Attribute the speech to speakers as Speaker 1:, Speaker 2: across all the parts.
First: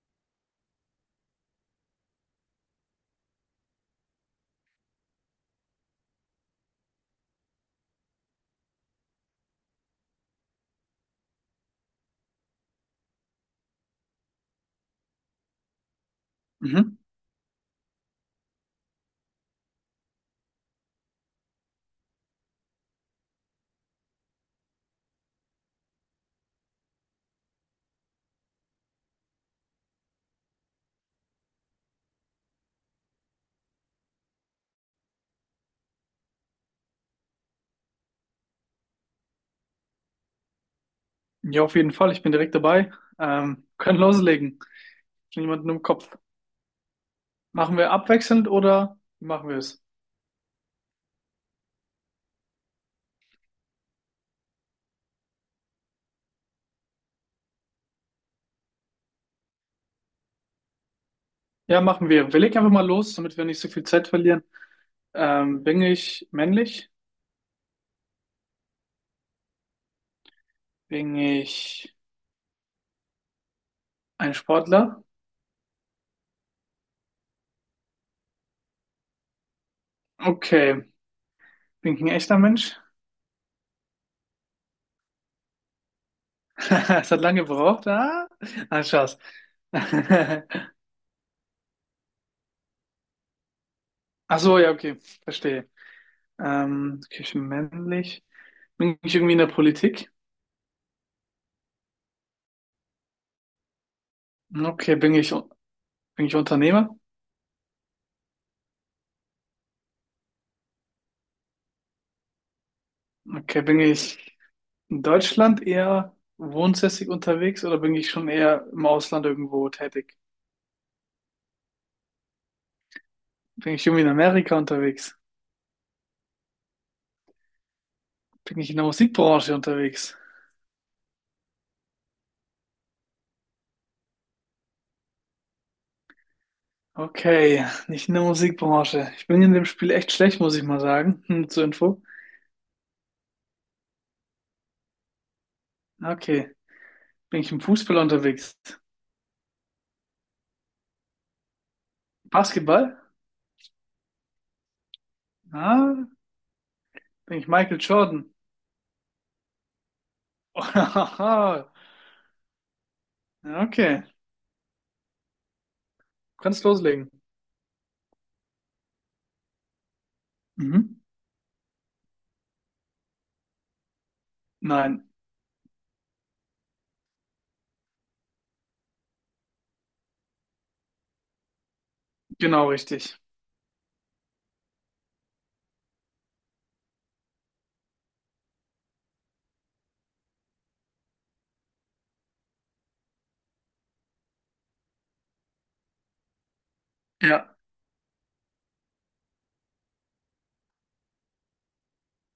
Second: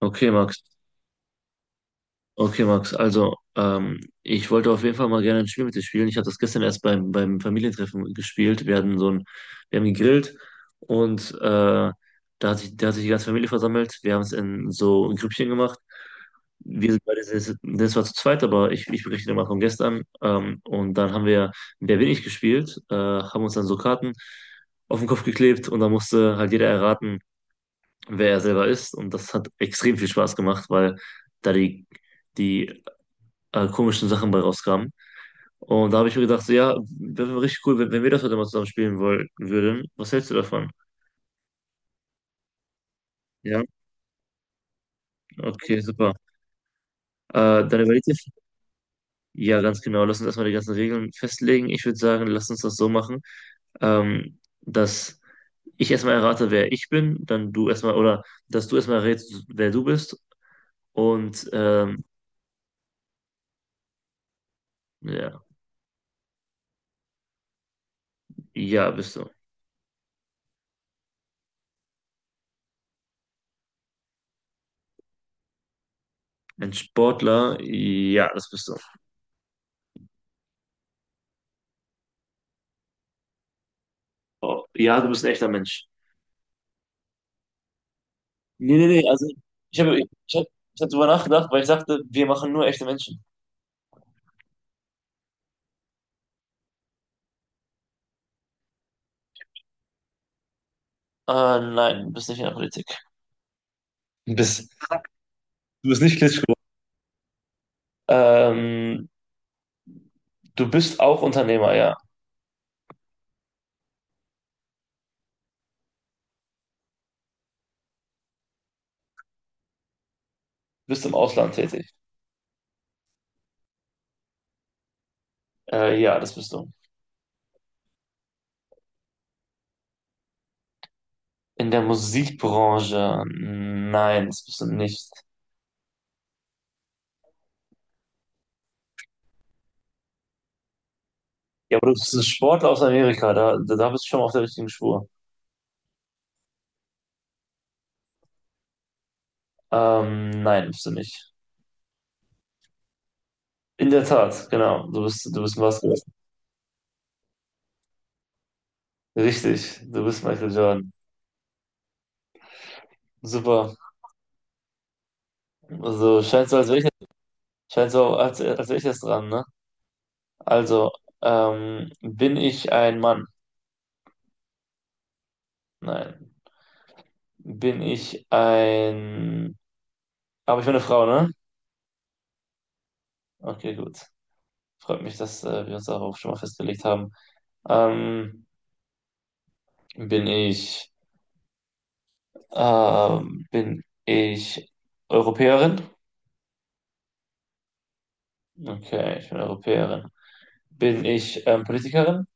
Speaker 1: Okay, Max. Okay, Max. Also, ich wollte auf jeden Fall mal gerne ein Spiel mit dir spielen. Ich habe das gestern erst beim Familientreffen gespielt. Wir hatten so ein, wir haben gegrillt und da da hat sich die ganze Familie versammelt. Wir haben es in so ein Grüppchen gemacht. Wir
Speaker 2: Mhm.
Speaker 1: sind beide, sehr- das war zu zweit, aber ich berichte dir mal von gestern. Und dann haben wir Wer bin ich gespielt, haben uns dann so Karten auf den Kopf geklebt und dann musste halt jeder erraten, wer er selber ist. Und das hat extrem viel Spaß gemacht, weil da die komischen Sachen bei rauskamen. Und da habe ich mir gedacht, so, ja, das wäre richtig cool, wenn wir das heute mal zusammen spielen wollen, würden. Was hältst du davon?
Speaker 2: Ja, auf jeden Fall. Ich bin direkt dabei.
Speaker 1: Ja,
Speaker 2: Können loslegen. Schon jemanden
Speaker 1: okay,
Speaker 2: im
Speaker 1: super.
Speaker 2: Kopf. Machen
Speaker 1: Dann
Speaker 2: wir
Speaker 1: überleg dir,
Speaker 2: abwechselnd oder wie machen wir
Speaker 1: ja, ganz
Speaker 2: es?
Speaker 1: genau, lass uns erstmal die ganzen Regeln festlegen. Ich würde sagen, lass uns das so machen, dass ich erstmal errate, wer ich bin, dann du erstmal, oder dass du erstmal errätst, wer du bist. Und
Speaker 2: Ja, machen wir. Wir legen einfach mal los, damit wir nicht so viel Zeit verlieren.
Speaker 1: ja,
Speaker 2: Bin ich männlich?
Speaker 1: ja, bist du.
Speaker 2: Bin ich ein Sportler?
Speaker 1: Ein Sportler? Ja, das bist du.
Speaker 2: Okay. Bin ich ein echter Mensch?
Speaker 1: Oh, ja, du bist ein echter Mensch.
Speaker 2: Es hat lange gebraucht. Ah,
Speaker 1: Nee,
Speaker 2: ah
Speaker 1: nee, nee,
Speaker 2: Spaß.
Speaker 1: also ich
Speaker 2: Ach
Speaker 1: habe ich hab, ich hab drüber nachgedacht, weil ich dachte, wir machen nur echte Menschen.
Speaker 2: so, ja, okay. Verstehe. Okay, ich bin männlich. Bin ich irgendwie in der Politik?
Speaker 1: Ah, nein, du bist nicht in der Politik. Du bist,
Speaker 2: Okay,
Speaker 1: du bist nicht
Speaker 2: bin ich
Speaker 1: Klitschko.
Speaker 2: Unternehmer?
Speaker 1: Ähm, du bist auch Unternehmer, ja.
Speaker 2: Okay, bin ich in Deutschland eher wohnsässig unterwegs oder bin ich schon eher im Ausland irgendwo tätig?
Speaker 1: Du bist im Ausland tätig.
Speaker 2: Bin ich irgendwie in Amerika unterwegs?
Speaker 1: Ja, das bist du.
Speaker 2: Bin ich in der Musikbranche unterwegs?
Speaker 1: In der Musikbranche? Nein, das bist du nicht.
Speaker 2: Okay, nicht in der Musikbranche. Ich bin in dem Spiel echt schlecht, muss ich mal sagen. Hm, zur
Speaker 1: Ja, aber du
Speaker 2: Info.
Speaker 1: bist ein Sportler aus Amerika, da bist du schon mal auf der richtigen Spur.
Speaker 2: Okay, bin ich im Fußball unterwegs?
Speaker 1: Nein, bist du nicht.
Speaker 2: Basketball?
Speaker 1: In der Tat, genau. Du bist ein Basketballer.
Speaker 2: Ah, bin ich Michael Jordan?
Speaker 1: Richtig, du bist Michael Jordan.
Speaker 2: Ja,
Speaker 1: Super.
Speaker 2: okay,
Speaker 1: Also scheint so,
Speaker 2: kannst
Speaker 1: als wäre ich,
Speaker 2: loslegen.
Speaker 1: Scheint so, als wäre ich jetzt dran, ne? Also,
Speaker 2: Mhm.
Speaker 1: bin ich ein Mann?
Speaker 2: Nein,
Speaker 1: Nein. Bin ich ein... Aber ich bin eine Frau, ne?
Speaker 2: genau richtig.
Speaker 1: Okay, gut. Freut mich, dass wir uns darauf schon mal festgelegt haben. Ähm, bin ich... Bin ich Europäerin?
Speaker 2: Ja,
Speaker 1: Okay, ich bin Europäerin. Bin ich Politikerin?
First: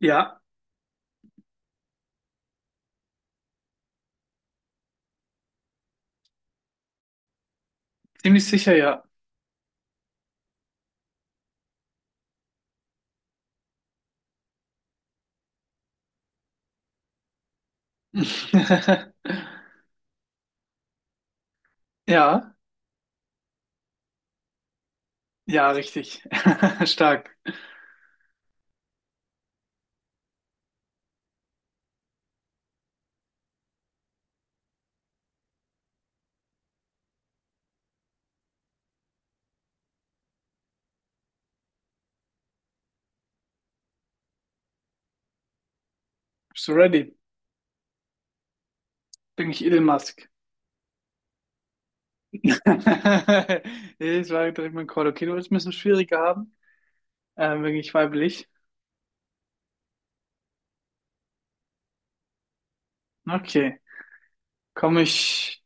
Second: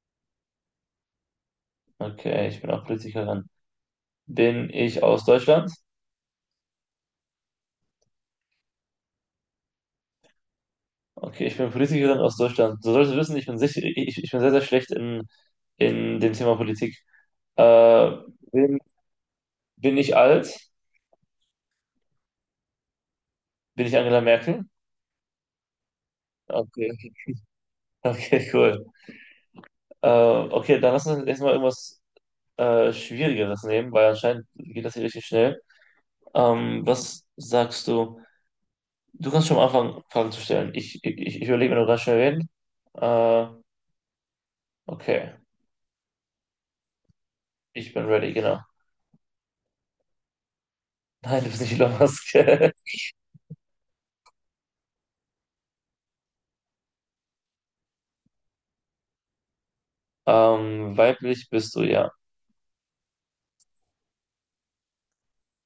Speaker 2: ja,
Speaker 1: Okay, ich bin auch Politikerin. Bin ich aus Deutschland?
Speaker 2: ziemlich sicher ja.
Speaker 1: Okay, ich bin Politikerin aus Deutschland. Du solltest wissen, ich bin sehr, sehr schlecht in dem Thema Politik. Äh, bin, bin ich alt?
Speaker 2: Ja,
Speaker 1: Bin ich Angela Merkel?
Speaker 2: ja, richtig.
Speaker 1: Okay,
Speaker 2: Stark.
Speaker 1: okay, cool. Okay, dann lass uns jetzt mal irgendwas Schwierigeres nehmen, weil anscheinend geht das hier richtig schnell. Was sagst du? Du kannst schon am Anfang Fragen zu stellen. Ich überlege mir noch ganz schnell reden. Äh, okay,
Speaker 2: Bist du ready?
Speaker 1: ich bin ready, genau.
Speaker 2: Bin ich Elon Musk?
Speaker 1: Nein, du bist nicht Elon Musk.
Speaker 2: Ich war direkt mein dem Call. Okay, du willst ein bisschen schwieriger haben. Bin ich weiblich?
Speaker 1: Weiblich bist du, ja.
Speaker 2: Okay. Komme ich,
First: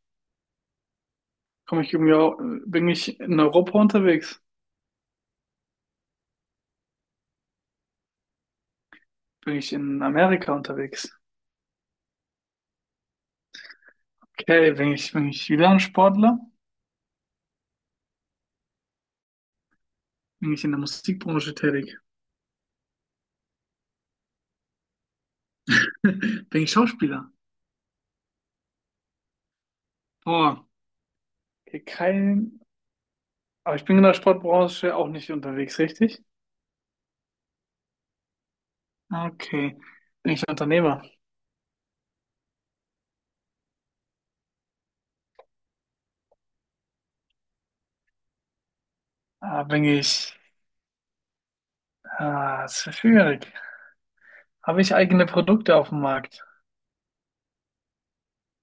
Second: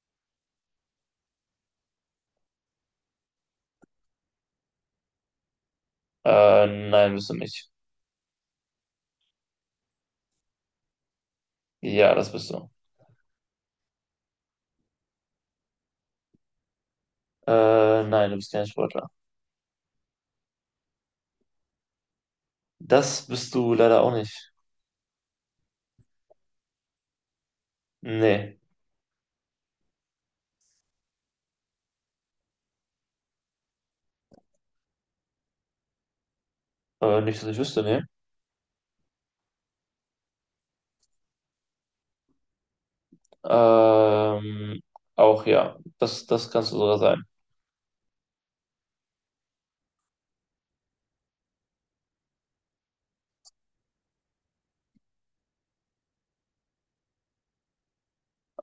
Speaker 2: komme ich irgendwie, bin ich in Europa unterwegs?
Speaker 1: Nein, bist du nicht.
Speaker 2: Bin ich in Amerika unterwegs?
Speaker 1: Ja, das bist du.
Speaker 2: Okay, bin ich wieder ein Sportler?
Speaker 1: Nein, du bist kein Sportler.
Speaker 2: Bin ich in der Musikbranche tätig?
Speaker 1: Das bist du leider auch nicht.
Speaker 2: Bin ich Schauspieler?
Speaker 1: Nee,
Speaker 2: Boah, okay, kein, aber ich bin in der Sportbranche auch nicht unterwegs, richtig?
Speaker 1: nicht, dass ich wüsste, nee.
Speaker 2: Okay. Bin ich Unternehmer?
Speaker 1: Ähm, Auch ja, das kannst du sogar sein.
Speaker 2: Ah, bin ich. Ah, das ist schwierig. Habe ich eigene Produkte auf dem Markt?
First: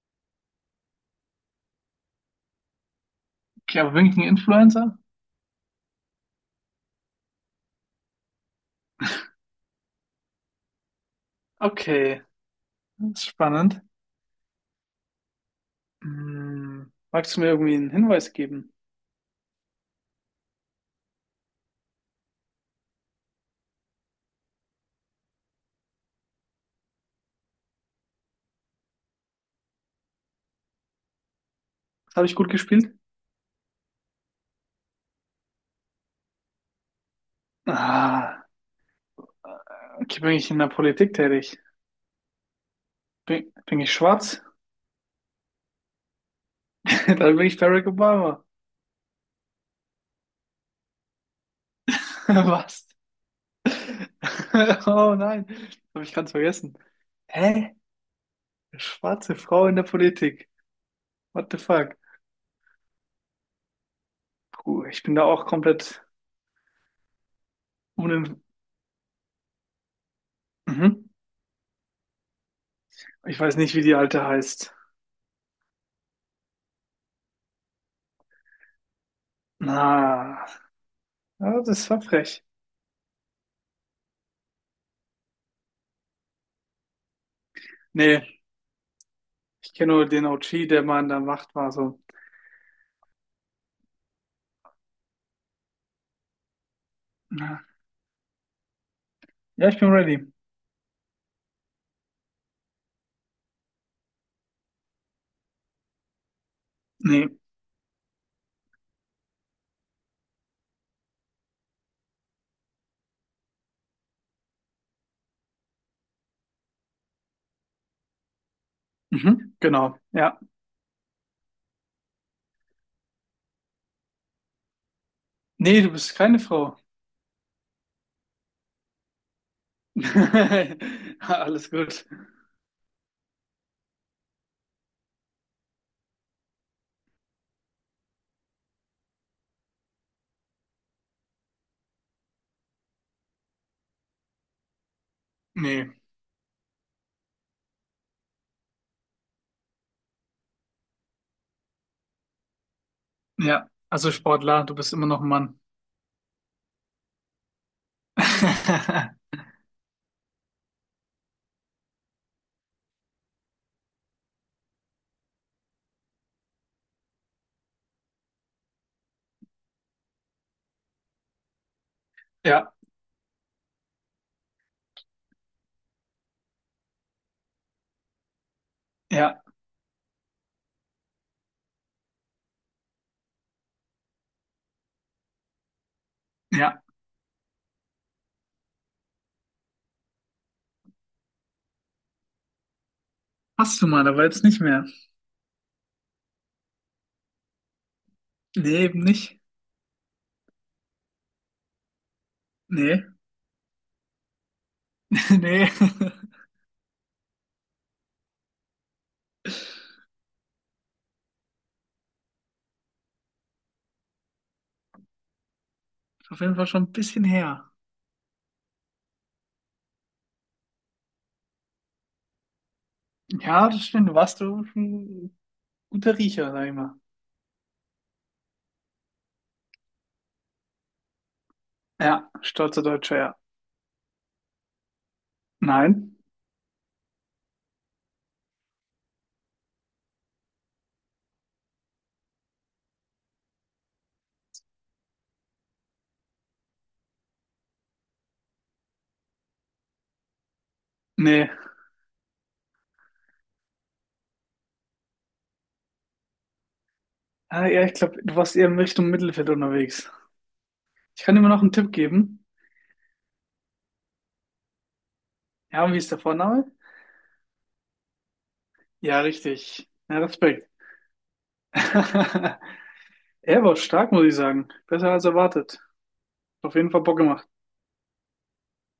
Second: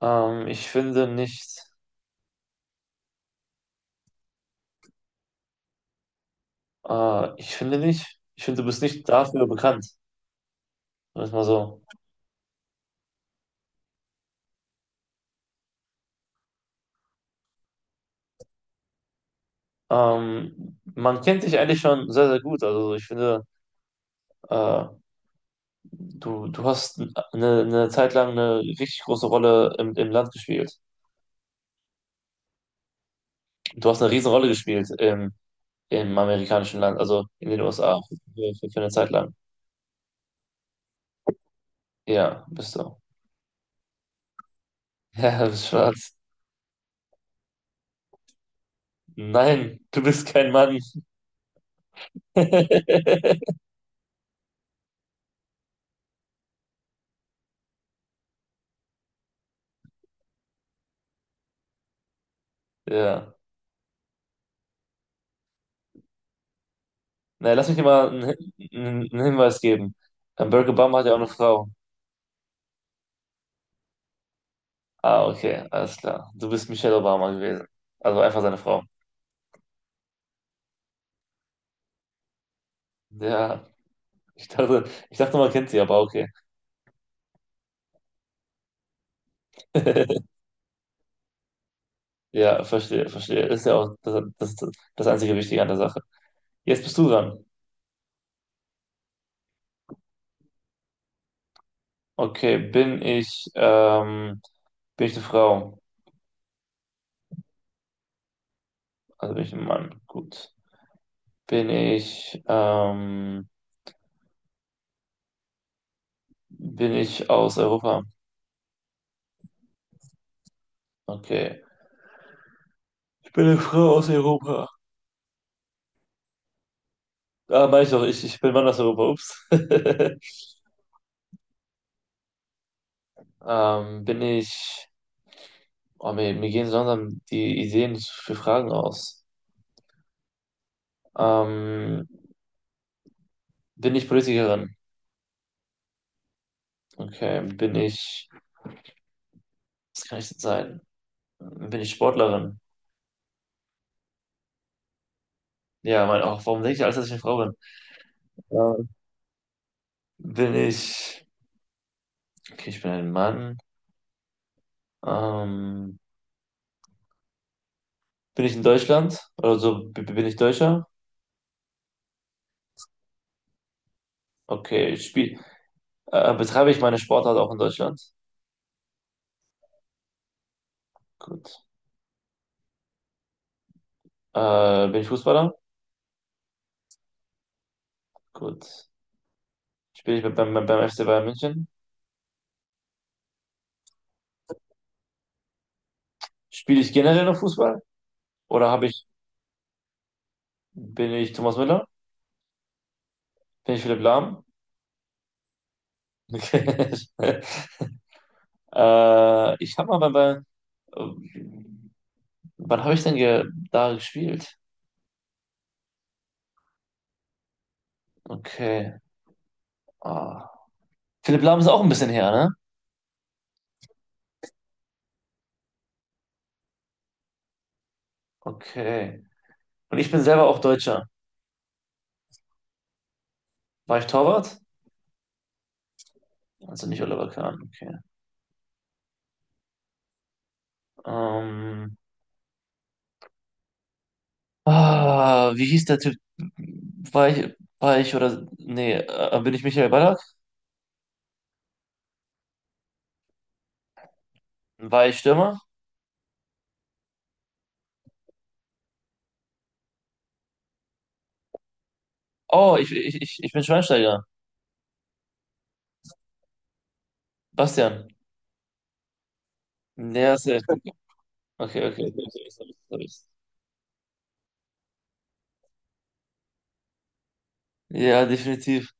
Speaker 1: Ähm, ich finde nicht,
Speaker 2: Okay, aber bin ich ein Influencer?
Speaker 1: Ich finde nicht, ich finde, du bist nicht dafür bekannt, sagen wir es mal so.
Speaker 2: Okay, das ist spannend. Hm, magst du mir irgendwie einen Hinweis geben?
Speaker 1: Man kennt dich eigentlich schon sehr, sehr gut. Also ich finde, äh, du hast eine Zeit lang eine richtig große Rolle im Land gespielt.
Speaker 2: Das habe ich gut gespielt.
Speaker 1: Du hast eine riesen Rolle gespielt im Im amerikanischen Land, also in den USA,
Speaker 2: Ah,
Speaker 1: für eine Zeit lang.
Speaker 2: okay, bin ich in der Politik tätig?
Speaker 1: Ja, bist du.
Speaker 2: Bin ich schwarz?
Speaker 1: Ja, du bist schwarz.
Speaker 2: Dann bin ich Barack Obama.
Speaker 1: Nein, du bist kein Mann.
Speaker 2: Was? Oh nein, habe ich ganz vergessen. Hä? Eine schwarze Frau in der Politik. What the fuck?
Speaker 1: Ja.
Speaker 2: Puh, ich bin da auch komplett
Speaker 1: Na, lass mich dir mal
Speaker 2: unin...
Speaker 1: einen Hinweis geben. Barack Obama hat
Speaker 2: Mhm.
Speaker 1: ja auch eine Frau.
Speaker 2: Ich weiß nicht, wie die alte heißt.
Speaker 1: Ah, okay, alles klar. Du bist Michelle Obama gewesen. Also einfach seine Frau.
Speaker 2: Na, ja, das war frech.
Speaker 1: Ja, ich dachte, ich dachte, man kennt sie, aber okay.
Speaker 2: Nee, ich kenne nur den OG, der mal in der Macht war. So,
Speaker 1: Ja, verstehe, verstehe. Ist ja auch das einzige Wichtige an der Sache. Jetzt bist du dran.
Speaker 2: na, ja, ich bin ready.
Speaker 1: Okay, bin ich Bin ich eine Frau?
Speaker 2: Nee,
Speaker 1: Also bin ich ein Mann. Gut. Bin ich, ähm, bin ich aus Europa?
Speaker 2: mhm, genau. Ja,
Speaker 1: Okay. Ich bin eine Frau aus Europa.
Speaker 2: nee, du bist keine Frau.
Speaker 1: Ah, meine ich doch, ich bin Mann aus Europa. Ups.
Speaker 2: Alles gut.
Speaker 1: Bin ich, oh, mir gehen so langsam die Ideen für Fragen aus. Ähm, Bin ich Politikerin?
Speaker 2: Nee,
Speaker 1: Okay. Bin ich, was kann ich denn sein? Bin ich Sportlerin?
Speaker 2: ja, also Sportler, du bist immer noch ein Mann.
Speaker 1: Ja, mein, auch, warum denke ich alles, dass ich eine Frau bin? Ähm, bin ich, okay, ich bin ein Mann. Ähm, Bin ich in Deutschland? Also bin ich Deutscher?
Speaker 2: Ja,
Speaker 1: Okay, betreibe ich meine Sportart auch in Deutschland?
Speaker 2: ja,
Speaker 1: Gut. Bin ich Fußballer?
Speaker 2: ja.
Speaker 1: Gut. Spiele ich beim FC Bayern München?
Speaker 2: Hast du mal, aber jetzt nicht mehr.
Speaker 1: Spiele ich generell noch Fußball? Oder
Speaker 2: Nee,
Speaker 1: habe
Speaker 2: eben
Speaker 1: ich,
Speaker 2: nicht.
Speaker 1: bin ich Thomas Müller?
Speaker 2: Nee,
Speaker 1: Bin ich Philipp Lahm?
Speaker 2: nee.
Speaker 1: Okay.
Speaker 2: Ist
Speaker 1: Ich habe mal bei, bei wann habe ich denn ge da gespielt?
Speaker 2: auf jeden Fall schon ein bisschen her.
Speaker 1: Okay. Ah. Philipp Lahm ist auch ein bisschen her, ne?
Speaker 2: Ja, das stimmt. Warst du schon. Guter Riecher, sag ich mal.
Speaker 1: Okay. Und ich bin selber auch Deutscher.
Speaker 2: Ja, stolzer Deutscher, ja.
Speaker 1: War ich Torwart?
Speaker 2: Nein?
Speaker 1: Also nicht Oliver Kahn. Okay. Ähm, Ah, wie hieß der Typ? War ich? War ich oder. Nee, bin ich Michael Ballack?
Speaker 2: Nee.
Speaker 1: War ich Stürmer?
Speaker 2: Ah, ja, ich glaube, du warst eher in Richtung Mittelfeld unterwegs. Ich kann dir mal noch einen Tipp geben.
Speaker 1: Oh, ich bin Schweinsteiger.
Speaker 2: Ja, und wie ist der Vorname?
Speaker 1: Bastian.
Speaker 2: Ja, richtig. Ja,
Speaker 1: Ja, safe.
Speaker 2: Respekt.
Speaker 1: Okay, okay. okay, okay, sorry, sorry.
Speaker 2: Er war stark, muss ich sagen. Besser als erwartet. Auf jeden Fall Bock gemacht.
Speaker 1: Ja, definitiv.